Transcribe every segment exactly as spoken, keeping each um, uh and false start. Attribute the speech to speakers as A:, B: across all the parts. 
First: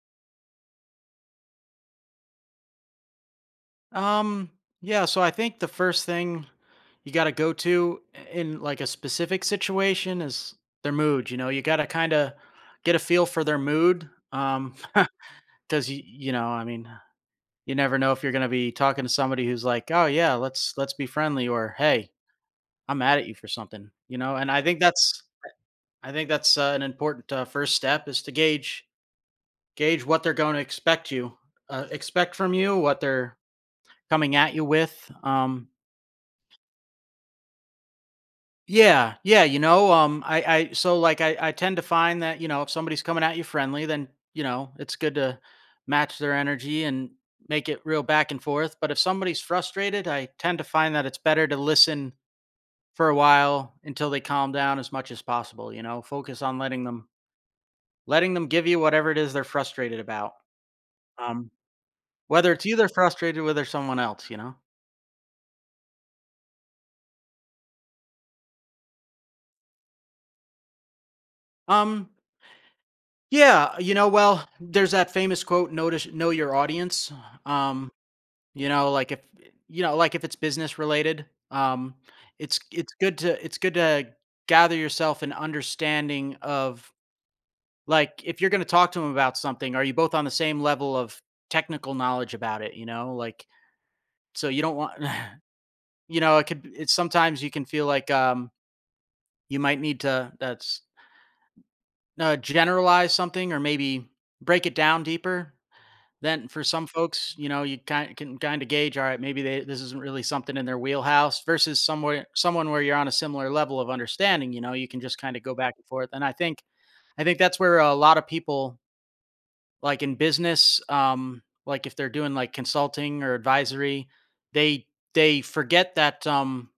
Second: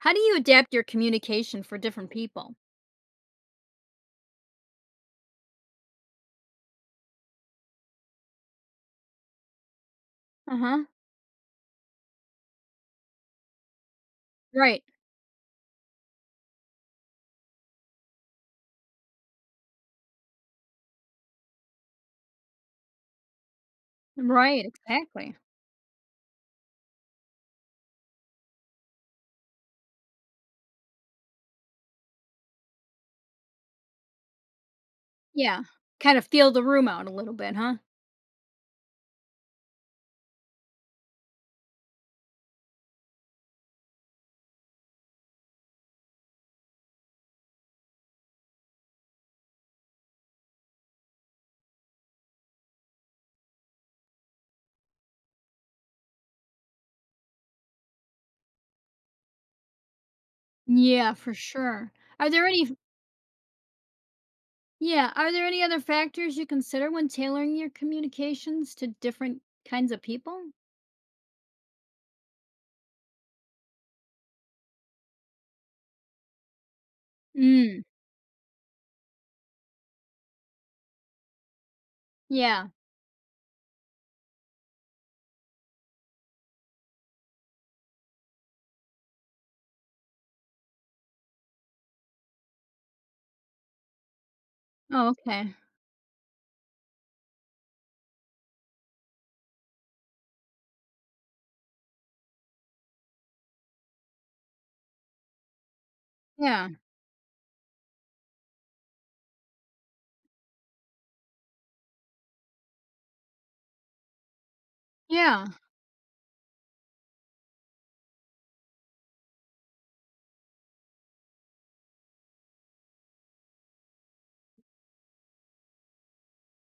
A: How do you adapt your communication for different people?
B: Um, yeah, so I think the first thing you got to go to in like a specific situation is
A: Uh-huh.
B: their mood, you know. You got to kind of get a feel for their mood um
A: Right.
B: cuz you you know, I mean, you never know if you're going to be talking to somebody who's like, "Oh yeah, let's let's be friendly," or "Hey, I'm mad at you for something," you know. And I
A: Right,
B: think that's
A: exactly.
B: I think that's uh, an important uh, first step is to gauge gauge what they're going to expect you uh, expect from you, what they're coming at you with.
A: Yeah.
B: Um
A: Kind of feel the room out a little bit, huh?
B: Yeah, yeah, you know, um, I, I, so like, I, I tend to find that you know, if somebody's coming at you friendly, then you know, it's good to match their energy and make it real back and forth. But if somebody's frustrated, I tend to find that it's better to listen for a while until they calm down as much as possible. You know, focus on letting them, letting them give you whatever it is they're frustrated about.
A: Yeah, for
B: Um,
A: sure. Are there
B: whether it's
A: any
B: you they're frustrated with or someone else, you know.
A: yeah, are there any other factors you consider when tailoring your communications to different kinds of people?
B: Um, yeah, you know, well, there's that famous quote, notice, know your audience.
A: Mm.
B: Um, You know, like, if you know, like, if it's business related, um, it's
A: Yeah.
B: it's good to it's good to gather yourself an understanding of, like, if you're gonna talk to talk to them about something, are you both on the same level of technical knowledge about it, you know? Like, so you don't want
A: Oh, okay.
B: you know, it could it's sometimes you can feel like, um, you might need to that's uh, generalize something or maybe break it down deeper. Then for
A: Yeah.
B: some folks, you know, you kind can kind of gauge, all right, maybe they, this isn't really something in their wheelhouse versus somewhere someone where you're on a similar level of understanding. You know, you can just kind of
A: Yeah.
B: go back and forth. And I think I think that's where a lot of people, like in business, um, like if they're doing like consulting or advisory, they they forget that um,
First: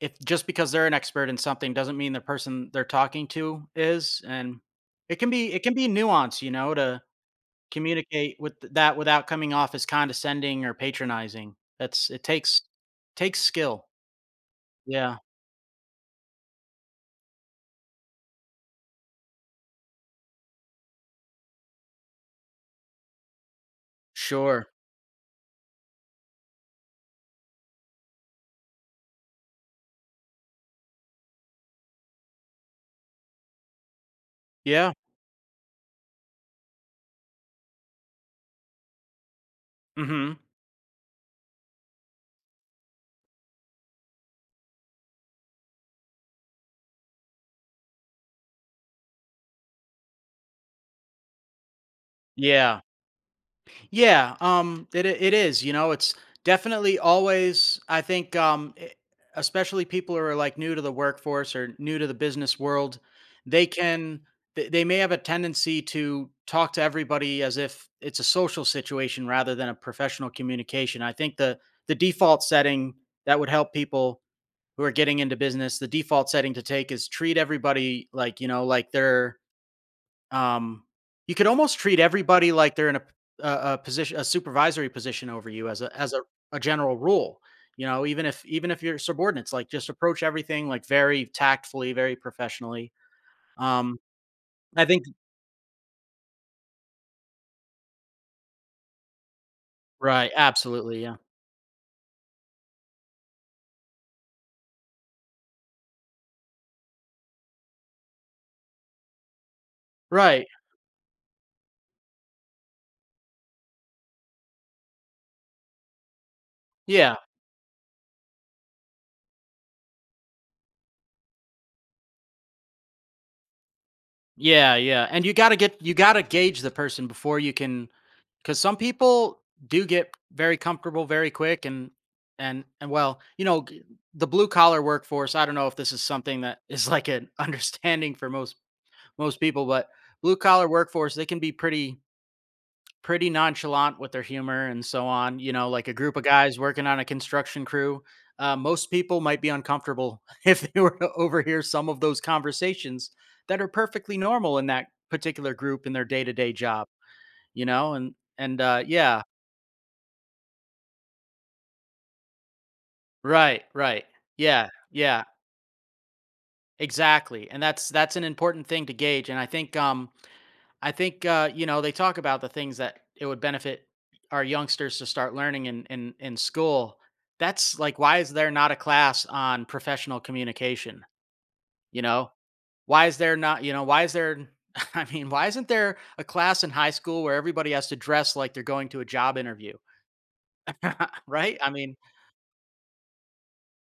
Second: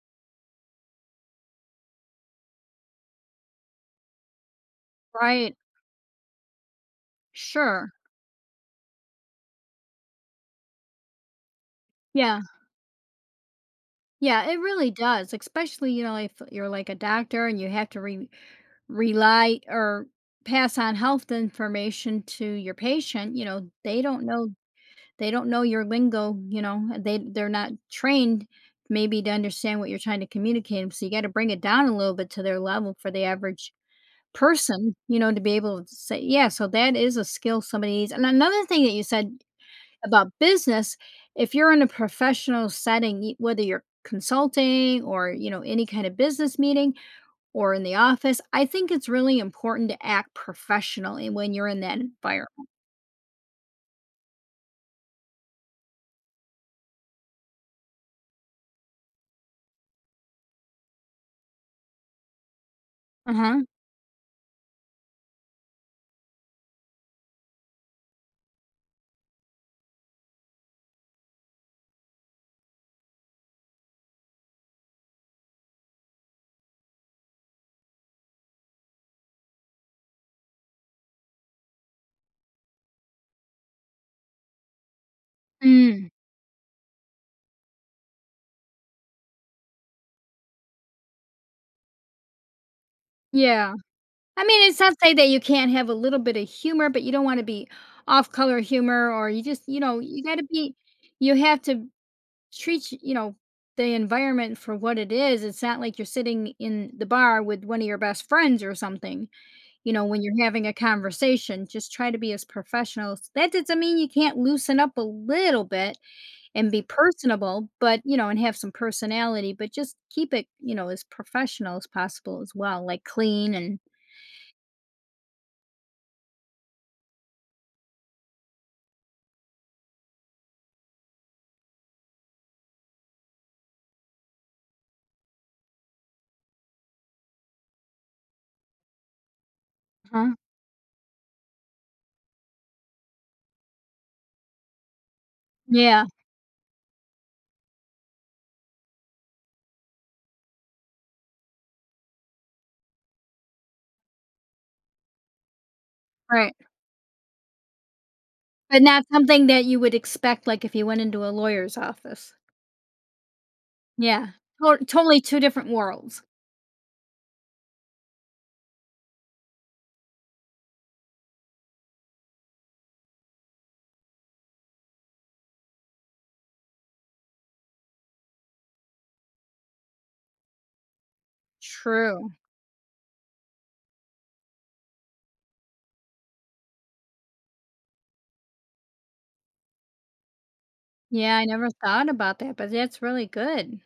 B: if just because they're an expert in something doesn't mean the person they're talking to is, and it can be
A: Right.
B: it can be nuance, you know, to
A: Sure.
B: communicate with th that without coming off as condescending or patronizing. That's it
A: Yeah.
B: takes takes skill.
A: Yeah, it really
B: Yeah.
A: does, especially, you know, if you're like a doctor and you have to re- rely or pass on health information to your patient, you know, they don't know
B: Sure.
A: they don't know your lingo, you know, they they're not trained maybe to understand what you're trying to communicate 'em, so you gotta bring it down a little bit to their level for the average
B: Yeah.
A: person, you know, to be able to say, yeah, so that is a skill somebody needs. And another thing that you said about
B: Mhm.
A: business, if you're in a professional setting, y- whether you're consulting or, you know, any kind of business meeting, or in the office, I think it's really important to act professionally when you're in that environment.
B: Yeah. Yeah, um, it it is. You know, it's definitely always. I think, um, e- especially people who are like new to the workforce or new to the business world,
A: Uh-huh.
B: they can they they may have a tendency to talk to everybody as if it's a social situation rather than a professional communication. I think the the default setting that would help people who are getting into business, the default setting to take is treat everybody like you know like they're um, you could almost treat everybody like they're in a a a position a supervisory position over you as a
A: Mm,
B: as a a general rule, you know, even if even if you're subordinates, like, just approach everything, like, very tactfully, very professionally.
A: yeah.
B: Um,
A: I mean, it's
B: I
A: not to
B: think
A: say that you can't have a little bit of humor, but you don't wanna be off color humor or you just you know, you
B: right,
A: gotta be
B: absolutely, yeah.
A: you have to treat, y- you know, the environment for what it is. It's not like you're sitting in the bar with one of your best friends or something, you know, when you're
B: Right.
A: having a conversation, just try to be as professional. That doesn't mean you can't loosen up a little bit, and be
B: Yeah.
A: personable, but, you know, and have some personality, but just keep it, you know, as professional as possible as well, like clean and
B: Yeah, yeah, and you gotta get you gotta gauge the person before you can because some people do get very comfortable very quick and and and well you know g- the blue collar workforce, I don't know if this is something that is like an understanding for most most people, but
A: uh
B: blue collar workforce they can be pretty pretty nonchalant with their humor and so on, you know, like a
A: yeah,
B: group of guys working on a construction crew, uh, most people might be uncomfortable if they were to overhear some of those conversations that are perfectly normal in that particular group in their day-to-day
A: right.
B: job, you know, and and
A: But
B: uh,
A: not
B: yeah.
A: something that you would expect, like, if you went into a lawyer's office.
B: Right, right.
A: Yeah.
B: Yeah,
A: To totally
B: yeah,
A: two different worlds.
B: exactly, and that's that's an important thing to gauge, and I think, um, I think, uh, you know, they talk about the things that it would benefit our youngsters to start learning in in in school. That's like, why is there not a class on professional communication, you
A: True.
B: know? Why is there not, you know, why is there I mean, why isn't there a class in high school where everybody has to dress like they're going to a job interview,
A: Yeah, I
B: right?
A: never
B: I mean
A: thought about that, but that's really good.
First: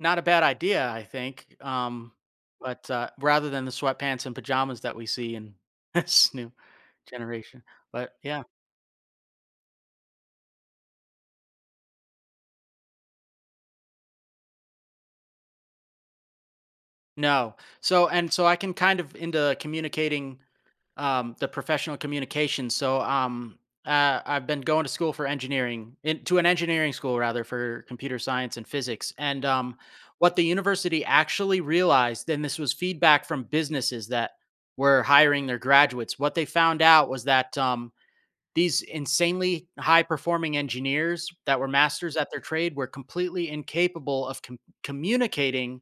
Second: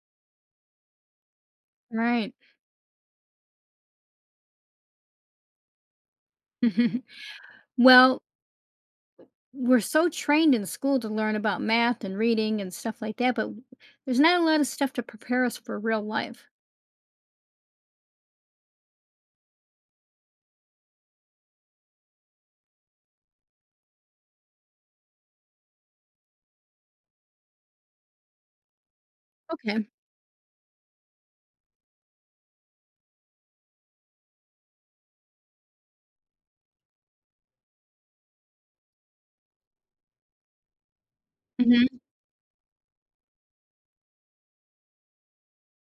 B: not a bad idea, I think, um,
A: Right.
B: but, uh, rather than the sweatpants and pajamas that we see in this new generation, but
A: Well,
B: yeah,
A: we're so trained in school to learn about math and reading and stuff like that, but there's not a lot of stuff to prepare us for real life.
B: no. So and so I can kind of into communicating, um, the professional communication, so, um, uh, I've been going to school for engineering in to an engineering school rather for computer science and physics, and, um,
A: Okay.
B: what the university actually realized, and this was feedback from businesses that were hiring their graduates, what they found out was that, um these insanely high performing engineers that were
A: Mhm.
B: masters at their trade were completely incapable of com- communicating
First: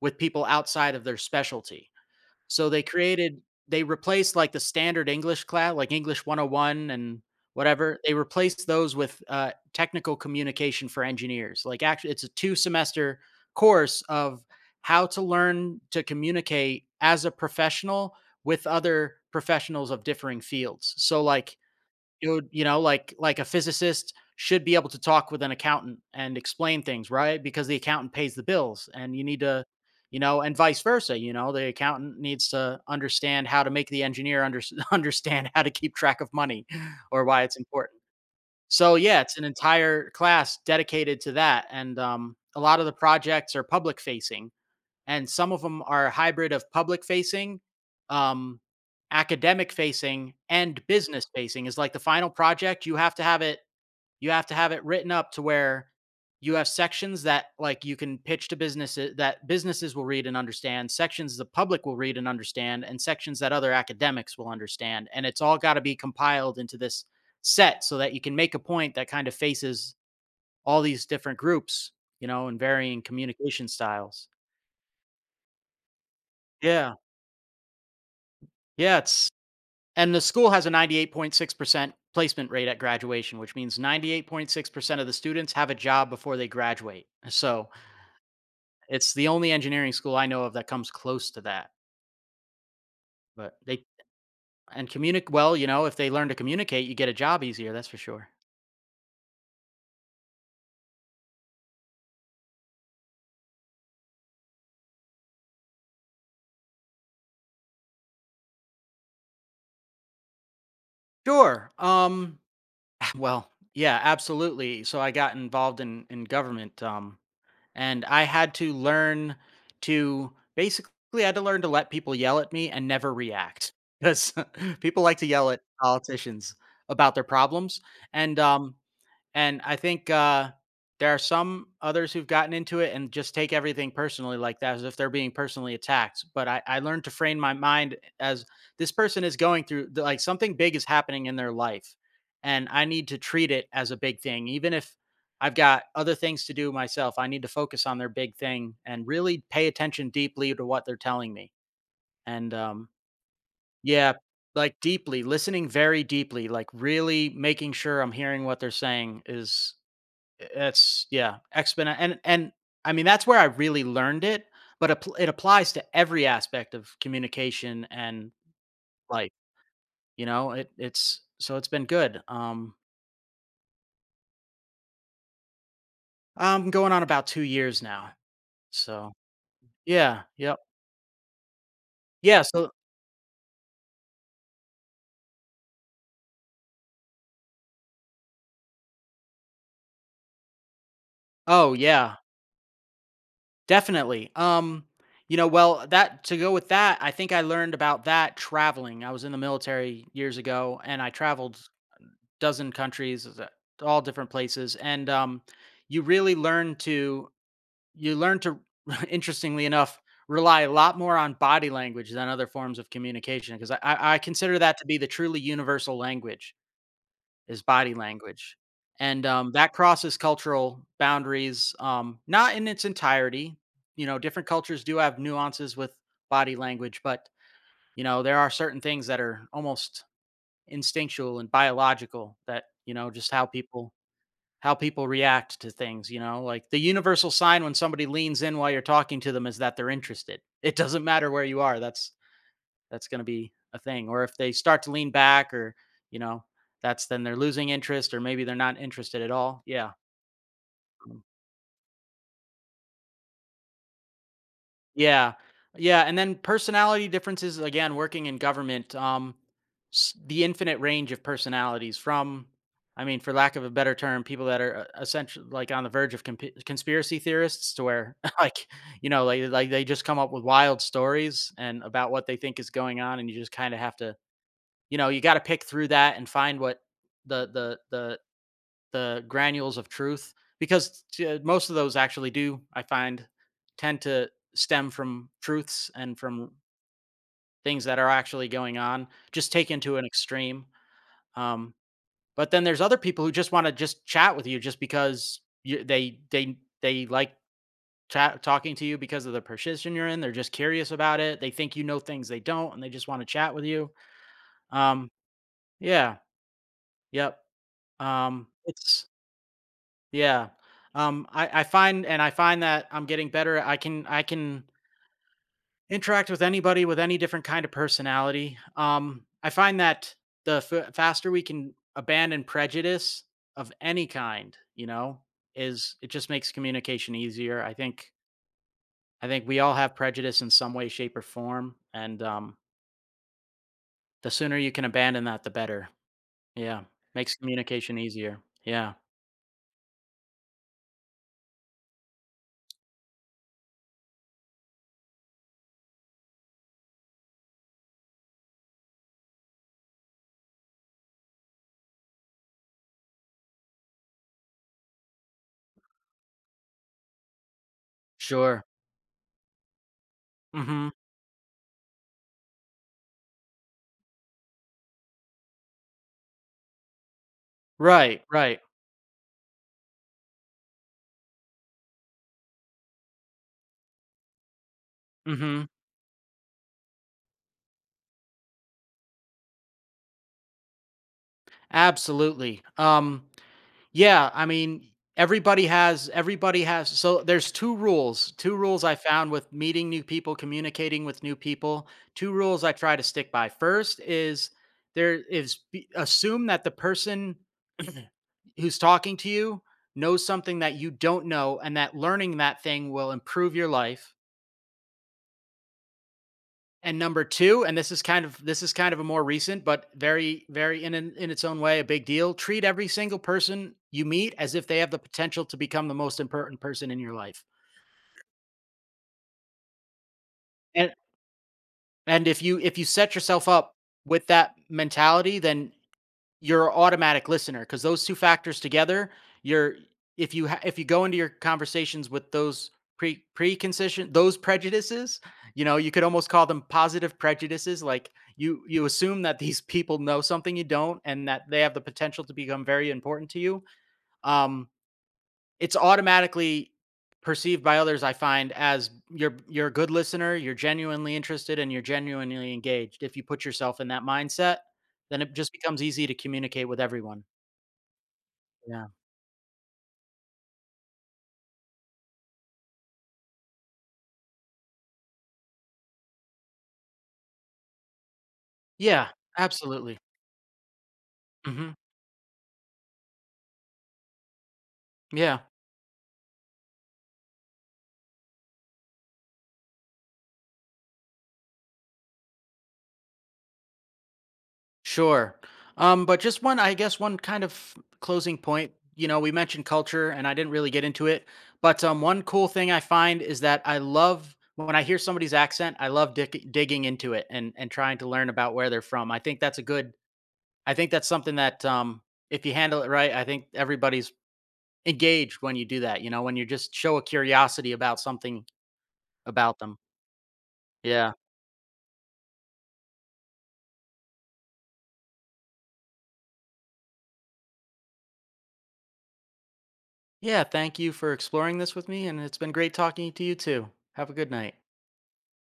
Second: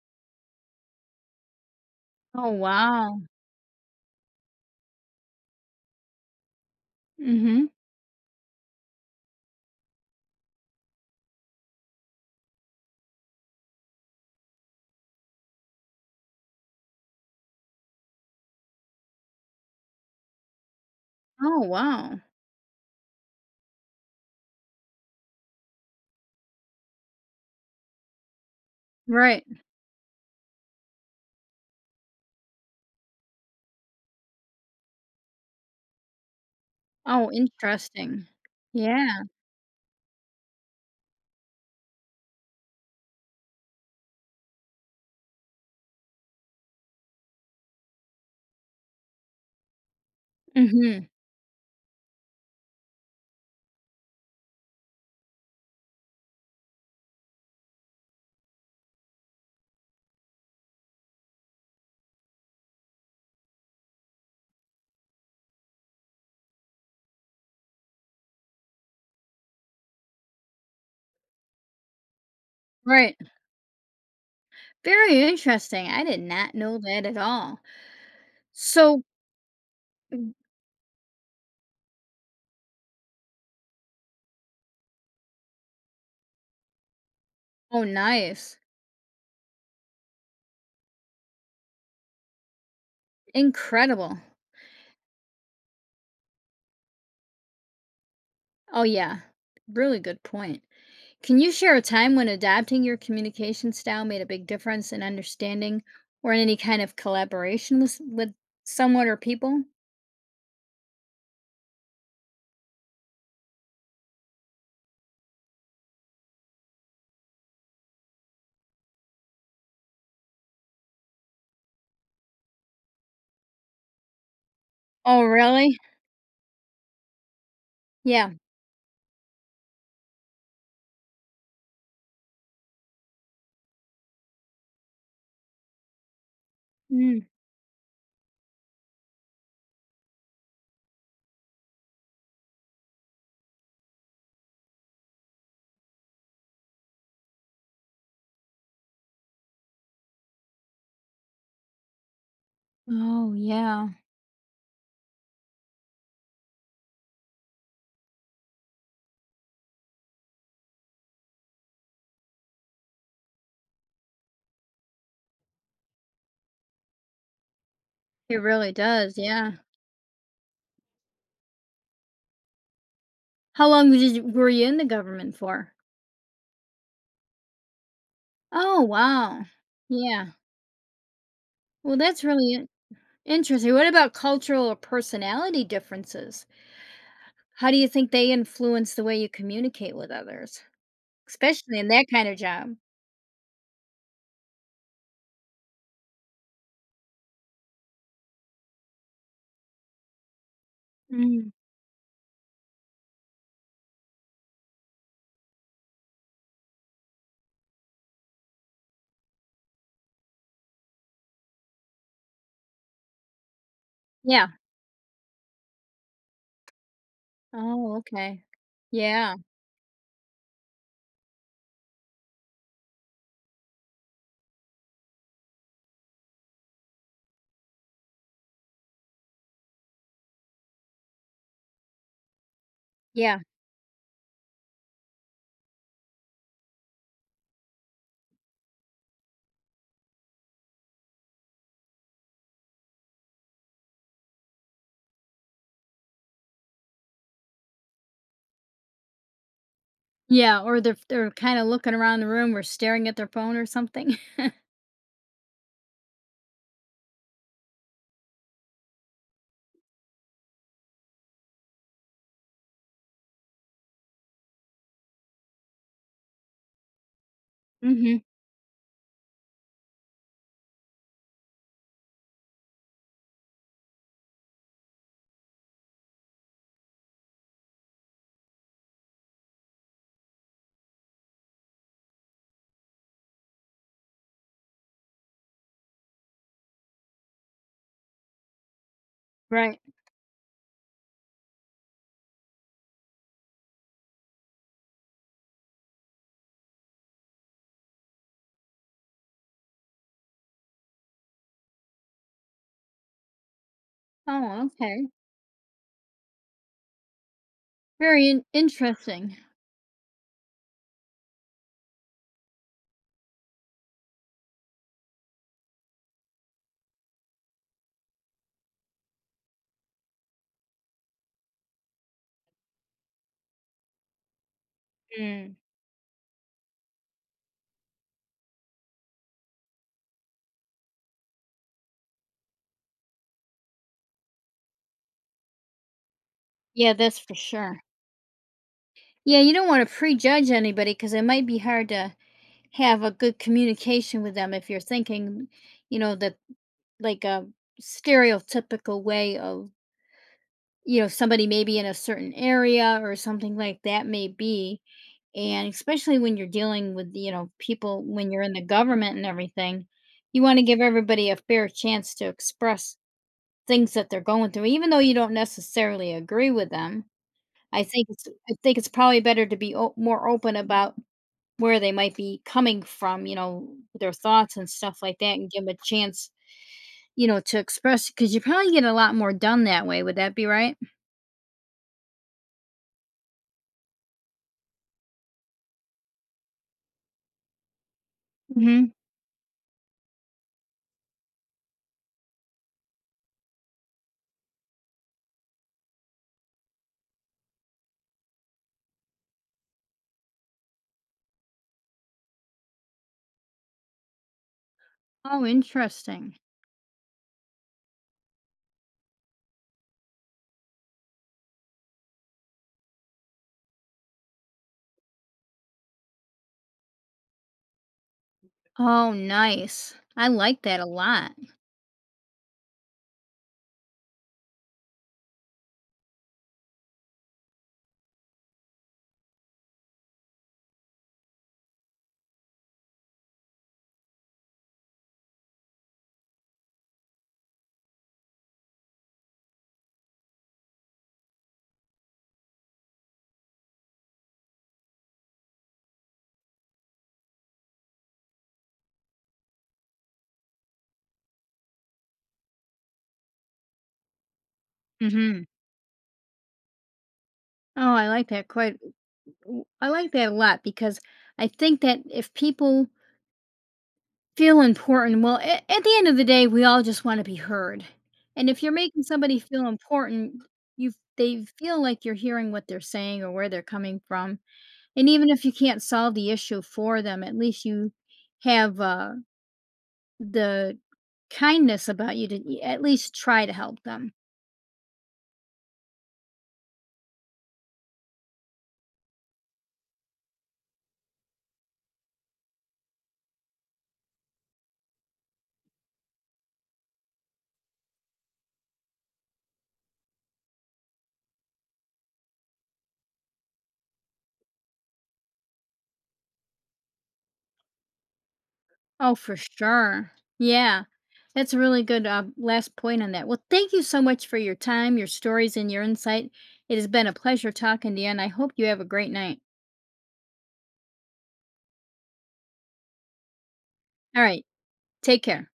B: with people outside of their specialty.
A: Oh,
B: So they
A: wow.
B: created, they replaced like the standard English class, like English one oh one and
A: Mhm.
B: whatever. They replaced those with uh, technical communication for engineers. Like actually, it's a two semester course of how to learn to communicate as a professional with other professionals of differing fields. So, like,
A: Oh, wow.
B: dude, you know, like like a physicist should be able to talk with an accountant and explain things, right? Because the accountant pays the bills and you need
A: Right.
B: to, you know, and vice versa, you know, the accountant needs to understand how to make the engineer under, understand how to keep track of money or
A: Oh,
B: why it's important.
A: interesting.
B: So yeah,
A: Yeah.
B: it's an entire class dedicated to that, and um a lot of the projects are public facing, and some of them are a hybrid of public facing, um academic facing, and
A: Mhm.
B: business facing. Is like the final project, you have to have it you have to have it written up to where you have sections that like you can pitch to businesses that businesses will read and understand, sections the public will read and understand, and sections that other academics will understand, and it's all got to be compiled into this set so that you can make a point that kind of faces all these different groups, you know, and varying
A: Right.
B: communication styles.
A: Very interesting. I did not know
B: Yeah,
A: that at all.
B: yeah
A: So
B: it's And the
A: m
B: school has a ninety-eight point six percent placement rate at graduation, which means ninety-eight point six percent of the students have a job before they graduate. So
A: oh, nice.
B: it's the only engineering school I know of that comes close to that. But they,
A: Incredible.
B: and communicate, well, you know, if they learn to communicate, you get a job easier. That's for sure.
A: Oh, yeah. Really good point. Can you share a time when adapting your communication style made a big difference in understanding or in any kind of collaboration with with someone or people?
B: Sure. Um, well, yeah, absolutely. So I got involved in, in government. Um, and I had to learn to basically I had to learn to let people yell at me and never react because people like
A: Oh,
B: to yell at
A: really?
B: politicians about their problems,
A: Yeah.
B: and um, and I think, uh, there are some others who've gotten into it and just take everything personally like that as if they're being personally attacked. But I, I learned to
A: Mm.
B: frame my mind as this person is going through th- like something big is happening in their life. And I need to treat it as a big thing. Even if I've got other things to do myself, I need to focus on their big thing and really pay attention deeply to what they're telling me. And um,
A: Oh, yeah.
B: yeah, like deeply listening very deeply, like really making sure I'm hearing what they're saying is it's yeah, exponent and and I mean that's where I really learned it, but appl- it applies to every aspect of communication, and
A: It really does,
B: like
A: yeah.
B: you know it it's so it's been good. Um,
A: How long did you were you in the government for?
B: I'm going on about two years now,
A: Oh,
B: so
A: wow.
B: yeah,
A: Yeah.
B: yep,
A: Well, that's
B: yeah.
A: really in
B: So
A: interesting. What about cultural or personality differences? How do you think they influence the way you communicate with others,
B: oh
A: especially in that
B: yeah,
A: kind of job?
B: definitely. Um, you know, well that to go with that, I think I learned about that traveling. I was in the military years ago, and I
A: Mm.
B: traveled dozen countries, is it- all different places, and um, you really learn to you learn to interestingly enough rely a lot more on body language than other forms of communication because I, I I
A: Yeah.
B: consider that to be the truly universal language is body
A: Oh, okay.
B: language, and
A: Yeah.
B: um, that crosses cultural boundaries, um, not in its entirety. You know different cultures do have nuances with body language, but you know there are certain things that are almost instinctual and biological that you know just
A: Yeah.
B: how people how people react to things, you know? Like the universal sign when somebody leans in while you're talking to them is that they're interested. It doesn't matter where you are. That's that's going to be a thing. Or if they start to lean back or, you know, that's then they're losing interest or maybe they're not interested at all. Yeah.
A: Yeah, or they're they're kinda looking around the room or staring at their phone or something.
B: Yeah. Yeah, and then personality differences, again, working in government, um, s the infinite range of personalities from I mean, for lack of a better term, people that are e essentially, like, on the verge of comp conspiracy theorists to where,
A: Mhm.
B: like, you know, like like, they just come up with wild stories and about what they think is going on, and you just kinda have to you know, You gotta pick through that and find what the the the the granules of truth because t- uh, most of those actually do I find tend to stem from truths and from things that are actually going on, just
A: Right.
B: taken to an extreme. um, but then there's other people who just want to just chat with you just because you, they they they like chat, talking to you because of the position you're in. They're just curious about it. They think you know things they don't, and they just want to chat with you.
A: Oh, okay.
B: um, yeah. Yep.
A: Very in
B: um, it's
A: interesting.
B: Yeah. Um, I, I find, and I find that I'm getting better. I can I can interact with anybody with any different kind of personality. Um, I find that the f- faster we can abandon prejudice of any kind, you know,
A: Mm.
B: is it just makes communication easier. I think I think we all have prejudice in some way, shape, or form, and um, the sooner you can abandon that, the better. Yeah,
A: Yeah, that's for
B: makes
A: sure.
B: communication easier. Yeah,
A: Yeah, you don't want to prejudge anybody because it might be hard to have a good communication with them if you're thinking, you know, that like a stereotypical way of, you know, somebody maybe in a certain area or something like that may be. And especially when you're dealing with, you know, people when you're in the
B: sure.
A: government and everything, you want to give
B: Mm-hmm.
A: everybody a fair chance to express things that they're going through, even though you don't necessarily agree with them. I think
B: Right.
A: it's I
B: Right.
A: think it's probably better to be o- more open about where they might be coming from, you know, their thoughts and stuff like that, and give
B: Mm-hmm.
A: them a chance, you know, to express. Because you probably get a lot more done that way, would that be right?
B: Absolutely. Um, yeah, I mean, everybody has everybody has, so there's two rules. Two rules
A: Mhm.
B: I found with meeting new people, communicating with new people. Two rules I try to stick by. First is there is be- assume that the person who's talking to you knows something that you don't know, and that learning that thing will improve your life.
A: Oh, interesting.
B: And number two, and this is kind of this is kind of a more recent, but very, very in in in its own way, a big deal. Treat every single person you meet as if they have the potential to become the most important person in your life.
A: Oh, nice. I like that a
B: And
A: lot.
B: and if you if you set yourself up with that mentality, then you're a automatic listener, because those two factors together, you're, if you ha- if you go into your conversations with those pre preconcision, those prejudices, you know, you could almost call them positive prejudices. Like, you you assume that these people know something you don't, and that they have the potential to become very important to you. Um, it's automatically perceived by others, I find, as you're you're a good listener, you're genuinely interested, and you're genuinely engaged. If you put yourself in that mindset, then it
A: Mhm.
B: just becomes easy to communicate with everyone.
A: Oh, I like that quite
B: Yeah.
A: w I like that a lot because I think that if people feel important well, a at the end of the day, we all just wanna be heard, and if you're making
B: Yeah,
A: somebody feel
B: absolutely.
A: important, you they
B: Mhm.
A: feel like you're hearing what they're saying or where they're coming from. And even
B: Yeah,
A: if you can't solve the issue for them, at least you have, uh, the kindness about you to y at least try to help them.
B: sure. Um, but just one, I guess one kind of closing point, you know, we mentioned culture and I didn't really get into it, but, um, one cool thing I find is that I love when I hear somebody's accent, I love dick digging into it, and and trying to learn about where they're from. I think that's a good I think that's something that, um, if you handle it right, I think everybody's engaged when you do that, you know, when you just show a curiosity about something
A: Oh, for
B: about them.
A: sure. Yeah.
B: Yeah.
A: That's a really good, uh, last point on that. Well, thank you so much for your time, your stories, and your insight. It has been a pleasure talking to you, and I hope you have a great night.
B: Yeah, thank you for exploring this with me, and it's been great talking to you too. Have a good
A: Alright,
B: night.
A: take care.